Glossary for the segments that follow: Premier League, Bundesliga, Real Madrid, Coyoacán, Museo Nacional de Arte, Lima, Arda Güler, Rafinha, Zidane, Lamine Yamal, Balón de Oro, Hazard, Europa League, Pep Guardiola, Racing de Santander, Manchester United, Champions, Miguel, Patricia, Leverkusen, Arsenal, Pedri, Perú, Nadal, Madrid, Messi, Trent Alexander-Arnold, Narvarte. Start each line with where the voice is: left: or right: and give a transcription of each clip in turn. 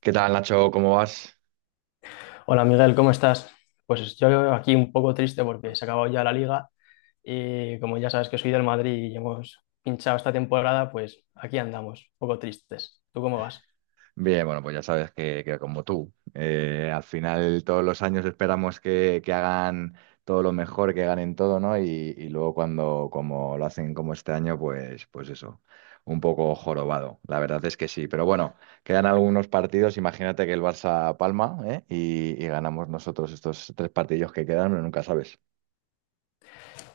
right: ¿Qué tal, Nacho? ¿Cómo vas?
left: Hola Miguel, ¿cómo estás? Pues yo aquí un poco triste porque se ha acabado ya la liga y como ya sabes que soy del Madrid y hemos pinchado esta temporada, pues aquí andamos, un poco tristes. ¿Tú cómo vas?
right: Bien, bueno, pues ya sabes que como tú, al final todos los años esperamos que hagan todo lo mejor, que ganen todo, ¿no? Y luego cuando como lo hacen como este año, pues eso, un poco jorobado. La verdad es que sí. Pero bueno, quedan algunos partidos. Imagínate que el Barça palma, ¿eh? Y ganamos nosotros estos tres partidos que quedan, pero nunca sabes.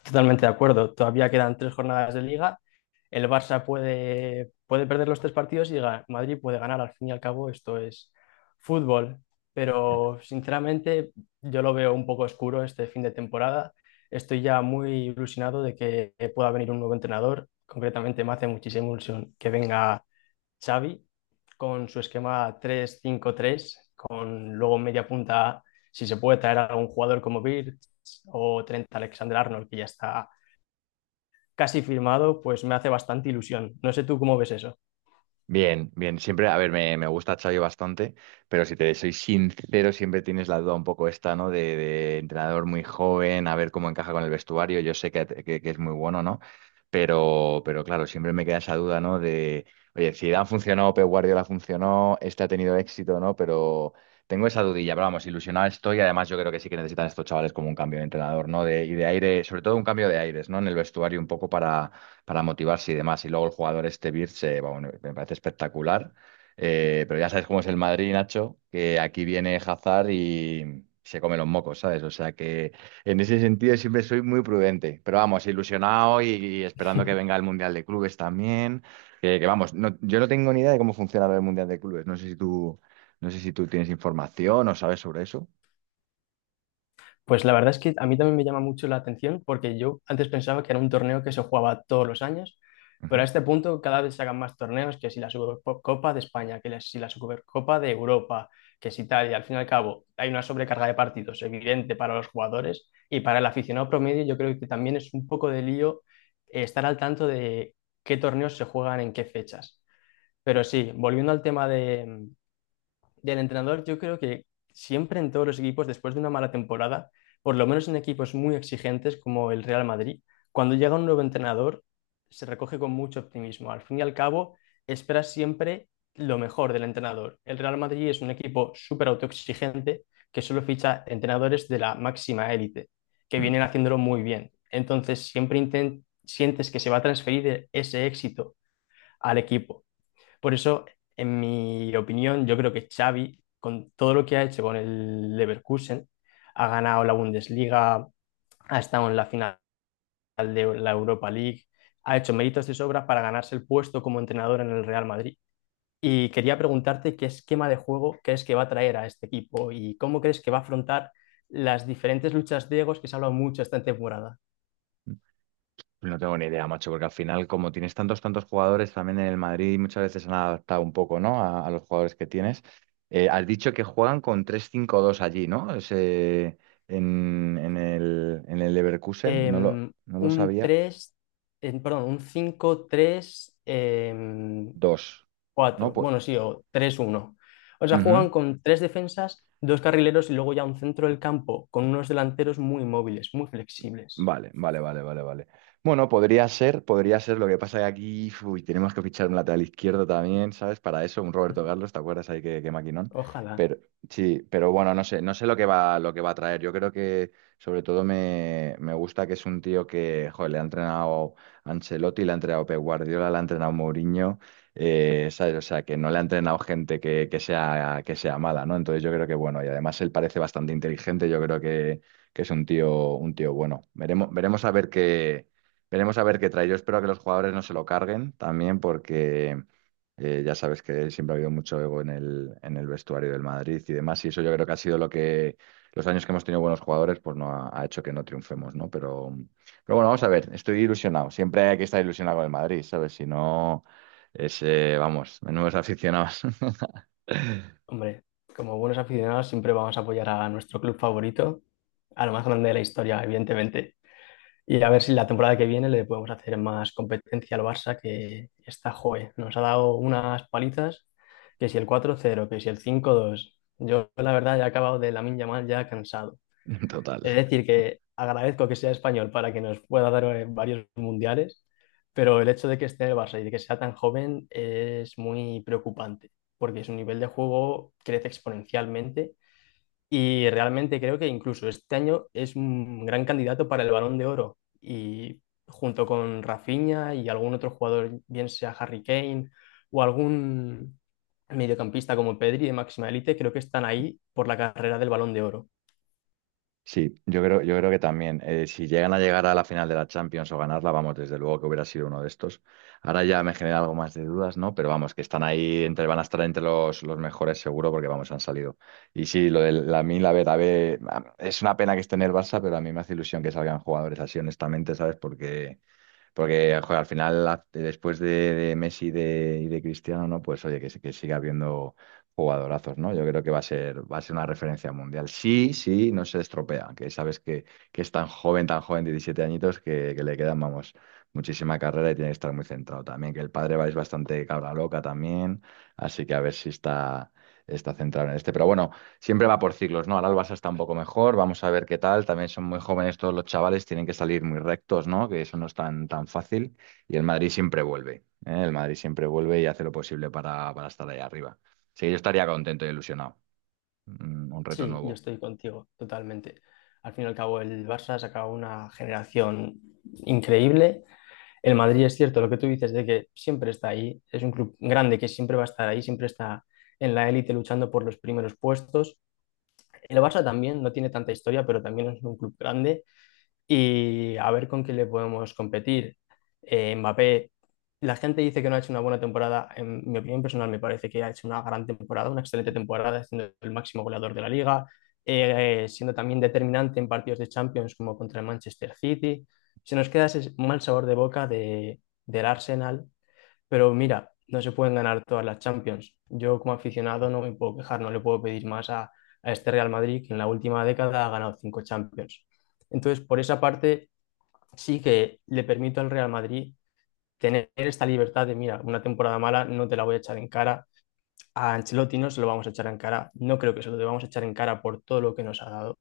left: Totalmente de acuerdo, todavía quedan tres jornadas de liga. El Barça puede perder los tres partidos y Madrid puede ganar. Al fin y al cabo, esto es fútbol. Pero sinceramente, yo lo veo un poco oscuro este fin de temporada. Estoy ya muy ilusionado de que pueda venir un nuevo entrenador. Concretamente, me hace muchísima ilusión que venga Xavi con su esquema 3-5-3 con luego media punta, si se puede traer a un jugador como Birch o Trent Alexander-Arnold, que ya está casi firmado, pues me hace bastante ilusión. No sé tú cómo ves eso.
right: Bien, bien, siempre, a ver, me gusta Xavi bastante, pero si te soy sincero, siempre tienes la duda un poco esta, ¿no? De entrenador muy joven, a ver cómo encaja con el vestuario, yo sé que es muy bueno, ¿no? Pero claro, siempre me queda esa duda, ¿no? De, oye, Zidane funcionó, Pep Guardiola funcionó, este ha tenido éxito, ¿no? Pero tengo esa dudilla, pero vamos, ilusionado estoy, además yo creo que sí que necesitan estos chavales como un cambio de entrenador, ¿no? De, y de aire, sobre todo un cambio de aires, ¿no? En el vestuario un poco para motivarse y demás. Y luego el jugador este Birch, bueno, me parece espectacular. Pero ya sabes cómo es el Madrid, Nacho, que aquí viene Hazard y se come los mocos, ¿sabes? O sea que en ese sentido siempre soy muy prudente. Pero vamos, ilusionado y esperando que venga el Mundial de Clubes también. Que vamos, yo no tengo ni idea de cómo funciona el Mundial de Clubes. No sé si tú tienes información o sabes sobre eso.
left: Pues la verdad es que a mí también me llama mucho la atención porque yo antes pensaba que era un torneo que se jugaba todos los años, pero a
right: Ujú.
left: este punto cada vez se hagan más torneos, que si la Supercopa de España, que si la Supercopa de Europa, que si tal, y al fin y al cabo hay una sobrecarga de partidos evidente para los jugadores y para el aficionado promedio yo creo que también es un poco de lío, estar al tanto de qué torneos se juegan en qué fechas. Pero sí, volviendo al tema de, mm, del entrenador, yo creo que siempre en todos los equipos, después de una mala temporada, por lo menos en equipos muy exigentes como el Real Madrid, cuando llega un nuevo entrenador, se recoge con mucho optimismo. Al fin y al cabo, esperas siempre lo mejor del entrenador. El Real Madrid es un equipo súper autoexigente que solo ficha entrenadores de la máxima élite, que
right: Mm.
left: vienen haciéndolo muy bien. Entonces, siempre sientes que se va a transferir ese éxito al equipo. Por eso, en mi opinión, yo creo que Xavi, con todo lo que ha hecho con el Leverkusen, ha ganado la Bundesliga, ha estado en la final de la Europa League, ha hecho méritos de sobra para ganarse el puesto como entrenador en el Real Madrid. Y quería preguntarte qué esquema de juego crees que va a traer a este equipo y cómo crees que va a afrontar las diferentes luchas de egos que se ha hablado mucho esta temporada.
right: No tengo ni idea, macho, porque al final, como tienes tantos jugadores, también en el Madrid muchas veces han adaptado un poco, ¿no? A los jugadores que tienes. Has dicho que juegan con 3-5-2 allí, ¿no? En el Leverkusen,
left: Em,
right: no lo
left: un
right: sabía.
left: tres, perdón, un cinco tres.
right: Dos, ¿no?
left: Cuatro,
right: Pues,
left: bueno, sí, o tres, uno. O sea,
right: ujú.
left: juegan con tres defensas, dos carrileros y luego ya un centro del campo, con unos delanteros muy móviles, muy flexibles.
right: Vale, vale, vale, vale, vale. Bueno, podría ser, podría ser. Lo que pasa que aquí, uy, tenemos que fichar un lateral izquierdo también, ¿sabes? Para eso, un Roberto Carlos, ¿te acuerdas ahí que maquinón?
left: Ojalá.
right: Pero sí, pero bueno, no sé, no sé lo que va a traer. Yo creo que sobre todo me gusta que es un tío que, joder, le ha entrenado Ancelotti, le ha entrenado Pep Guardiola, le ha entrenado Mourinho, ¿sabes? O sea, que no le ha entrenado gente que sea mala, ¿no? Entonces yo creo que, bueno, y además él parece bastante inteligente, yo creo que es un tío bueno. Veremos a ver qué trae. Yo espero que los jugadores no se lo carguen también, porque ya sabes que siempre ha habido mucho ego en el vestuario del Madrid y demás. Y eso yo creo que ha sido lo que los años que hemos tenido buenos jugadores, pues no ha hecho que no triunfemos, ¿no? Pero bueno, vamos a ver. Estoy ilusionado. Siempre hay que estar ilusionado con el Madrid, ¿sabes? Si no, vamos, menudos aficionados.
left: Hombre, como buenos aficionados siempre vamos a apoyar a nuestro club favorito, a lo más grande de la historia, evidentemente. Y a ver si la temporada que viene le podemos hacer más competencia al Barça, que está, joe, nos ha dado unas palizas, que si el 4-0, que si el 5-2. Yo, la verdad, ya he acabado de Lamine Yamal, ya cansado.
right: Total.
left: Es decir, que agradezco que sea español para que nos pueda dar, varios mundiales, pero el hecho de que esté en el Barça y de que sea tan joven es muy preocupante, porque su nivel de juego crece exponencialmente y realmente creo que incluso este año es un gran candidato para el Balón de Oro, y junto con Rafinha y algún otro jugador, bien sea Harry Kane o algún mediocampista como Pedri de máxima élite, creo que están ahí por la carrera del Balón de Oro.
right: Sí, yo creo que también. Si llegan a llegar a la final de la Champions o ganarla, vamos, desde luego que hubiera sido uno de estos. Ahora ya me genera algo más de dudas, ¿no? Pero vamos, que están ahí, van a estar entre los mejores seguro, porque vamos, han salido. Y sí, lo de la Mil, a ver, es una pena que esté en el Barça, pero a mí me hace ilusión que salgan jugadores así, honestamente, ¿sabes? Porque joder, al final, después de Messi y de Cristiano, ¿no? Pues oye, que siga habiendo jugadorazos, ¿no? Yo creo que va a ser una referencia mundial. Sí, sí, no se estropea, que sabes que es tan joven, 17 añitos, que le quedan, vamos, muchísima carrera y tiene que estar muy centrado también. Que el padre va es bastante cabra loca también, así que a ver si está centrado en este. Pero bueno siempre va por ciclos, ¿no? Ahora el Barça está un poco mejor, vamos a ver qué tal. También son muy jóvenes todos los chavales, tienen que salir muy rectos, ¿no? Que eso no es tan, tan fácil. Y el Madrid siempre vuelve, ¿eh? El Madrid siempre vuelve y hace lo posible para estar ahí arriba. Sí, yo estaría contento y ilusionado. Un reto
left: Sí, yo
right: nuevo.
left: estoy contigo totalmente. Al fin y al cabo, el Barça ha sacado una generación increíble. El Madrid, es cierto lo que tú dices, de que siempre está ahí. Es un club grande que siempre va a estar ahí, siempre está en la élite luchando por los primeros puestos. El Barça también no tiene tanta historia, pero también es un club grande y a ver con quién le podemos competir. Mbappé, la gente dice que no ha hecho una buena temporada. En mi opinión personal, me parece que ha hecho una gran temporada, una excelente temporada, siendo el máximo goleador de la liga, siendo también determinante en partidos de Champions como contra el Manchester City. Se nos queda ese mal sabor de boca del Arsenal, pero mira, no se pueden ganar todas las Champions. Yo como aficionado no me puedo quejar, no le puedo pedir más a este Real Madrid, que en la última década ha ganado cinco Champions. Entonces, por esa parte, sí que le permito al Real Madrid tener esta libertad de, mira, una temporada mala no te la voy a echar en cara. A Ancelotti no se lo vamos a echar en cara. No creo que se lo debamos echar en cara por todo lo que nos ha dado.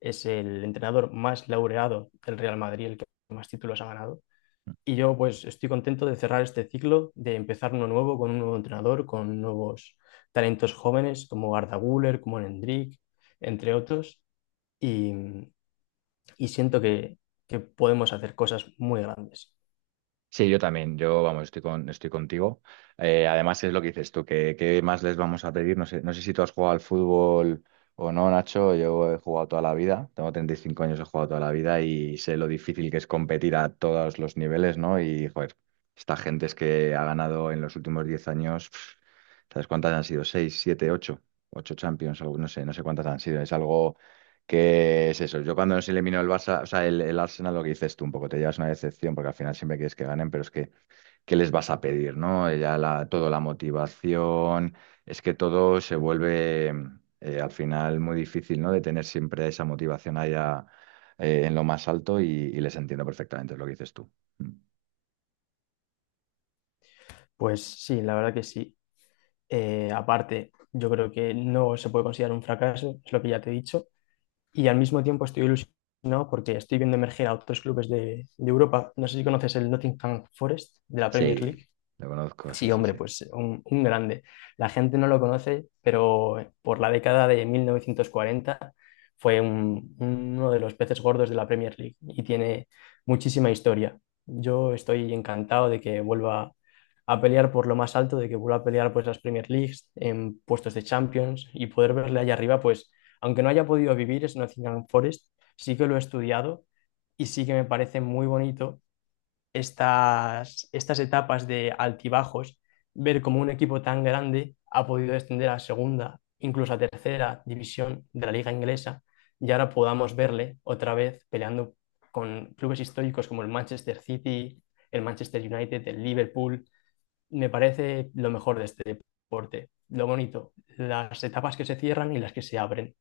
left: Es el entrenador más laureado del Real Madrid, el que más títulos ha ganado. Y yo pues estoy contento de cerrar este ciclo, de empezar uno nuevo con un nuevo entrenador, con nuevos talentos jóvenes como Arda Güler, como Hendrik, entre otros, y, y siento que podemos hacer cosas muy grandes.
right: Sí, yo también, yo vamos, estoy contigo. Además es lo que dices tú, que qué más les vamos a pedir. No sé si tú has jugado al fútbol o no, Nacho. Yo he jugado toda la vida, tengo 35 años, he jugado toda la vida y sé lo difícil que es competir a todos los niveles, ¿no? Y joder, esta gente es que ha ganado en los últimos 10 años, pf, ¿sabes cuántas han sido? ¿Seis, siete, ocho? Ocho Champions, algo, no sé, no sé cuántas han sido. Es algo que es eso. Yo cuando nos eliminó el Barça, o sea, el Arsenal, lo que dices tú, un poco te llevas una decepción porque al final siempre quieres que ganen, pero es que, ¿qué les vas a pedir, no? Ya toda la motivación, es que todo se vuelve al final muy difícil, ¿no? De tener siempre esa motivación allá en lo más alto y les entiendo perfectamente es lo que dices tú. Mm.
left: Pues sí, la verdad que sí. Aparte, yo creo que no se puede considerar un fracaso, es lo que ya te he dicho, y al mismo tiempo estoy ilusionado porque estoy viendo emerger a otros clubes de Europa. No sé si conoces el Nottingham Forest de la Premier
right: Sí,
left: League.
right: lo conozco, sí,
left: Sí,
right: sí,
left: hombre,
right: sí.
left: pues un grande. La gente no lo conoce, pero por la década de 1940 uno de los peces gordos de la Premier League y tiene muchísima historia. Yo estoy encantado de que vuelva a pelear por lo más alto, de que vuelva a pelear pues las Premier Leagues en puestos de Champions y poder verle allá arriba, pues aunque no haya podido vivir en Nottingham Forest, sí que lo he estudiado y sí que me parece muy bonito estas etapas de altibajos, ver cómo un equipo tan grande ha podido descender a segunda, incluso a tercera división de la liga inglesa, y ahora podamos verle otra vez peleando con clubes históricos como el Manchester City, el Manchester United, el Liverpool. Me parece lo mejor de este deporte, lo bonito, las etapas que se cierran y las que se abren.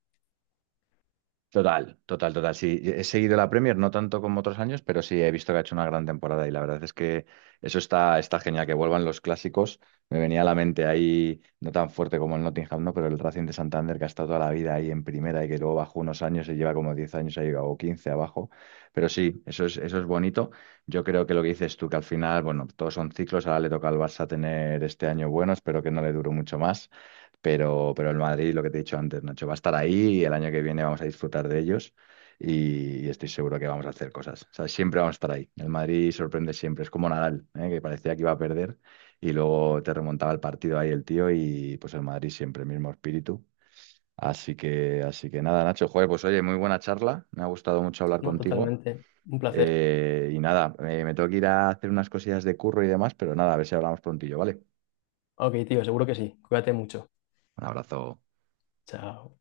right: Total, total, total. Sí, he seguido la Premier, no tanto como otros años, pero sí he visto que ha hecho una gran temporada y la verdad es que eso está genial, que vuelvan los clásicos. Me venía a la mente ahí, no tan fuerte como el Nottingham, ¿no? Pero el Racing de Santander, que ha estado toda la vida ahí en primera y que luego bajó unos años y lleva como 10 años ahí o 15 abajo. Pero sí, eso es bonito. Yo creo que lo que dices tú, que al final, bueno, todos son ciclos, ahora le toca al Barça tener este año bueno, espero que no le dure mucho más. Pero el Madrid, lo que te he dicho antes, Nacho, va a estar ahí y el año que viene vamos a disfrutar de ellos y estoy seguro que vamos a hacer cosas. O sea, siempre vamos a estar ahí. El Madrid sorprende siempre. Es como Nadal, ¿eh? Que parecía que iba a perder y luego te remontaba el partido ahí el tío y pues el Madrid siempre, el mismo espíritu. Así que nada, Nacho, joder, pues oye, muy buena charla. Me ha gustado mucho hablar
left: No,
right: contigo.
left: totalmente. Un placer.
right: Y nada, me tengo que ir a hacer unas cosillas de curro y demás, pero nada, a ver si hablamos prontillo, ¿vale?
left: Ok, tío, seguro que sí. Cuídate mucho.
right: Un abrazo.
left: Chao.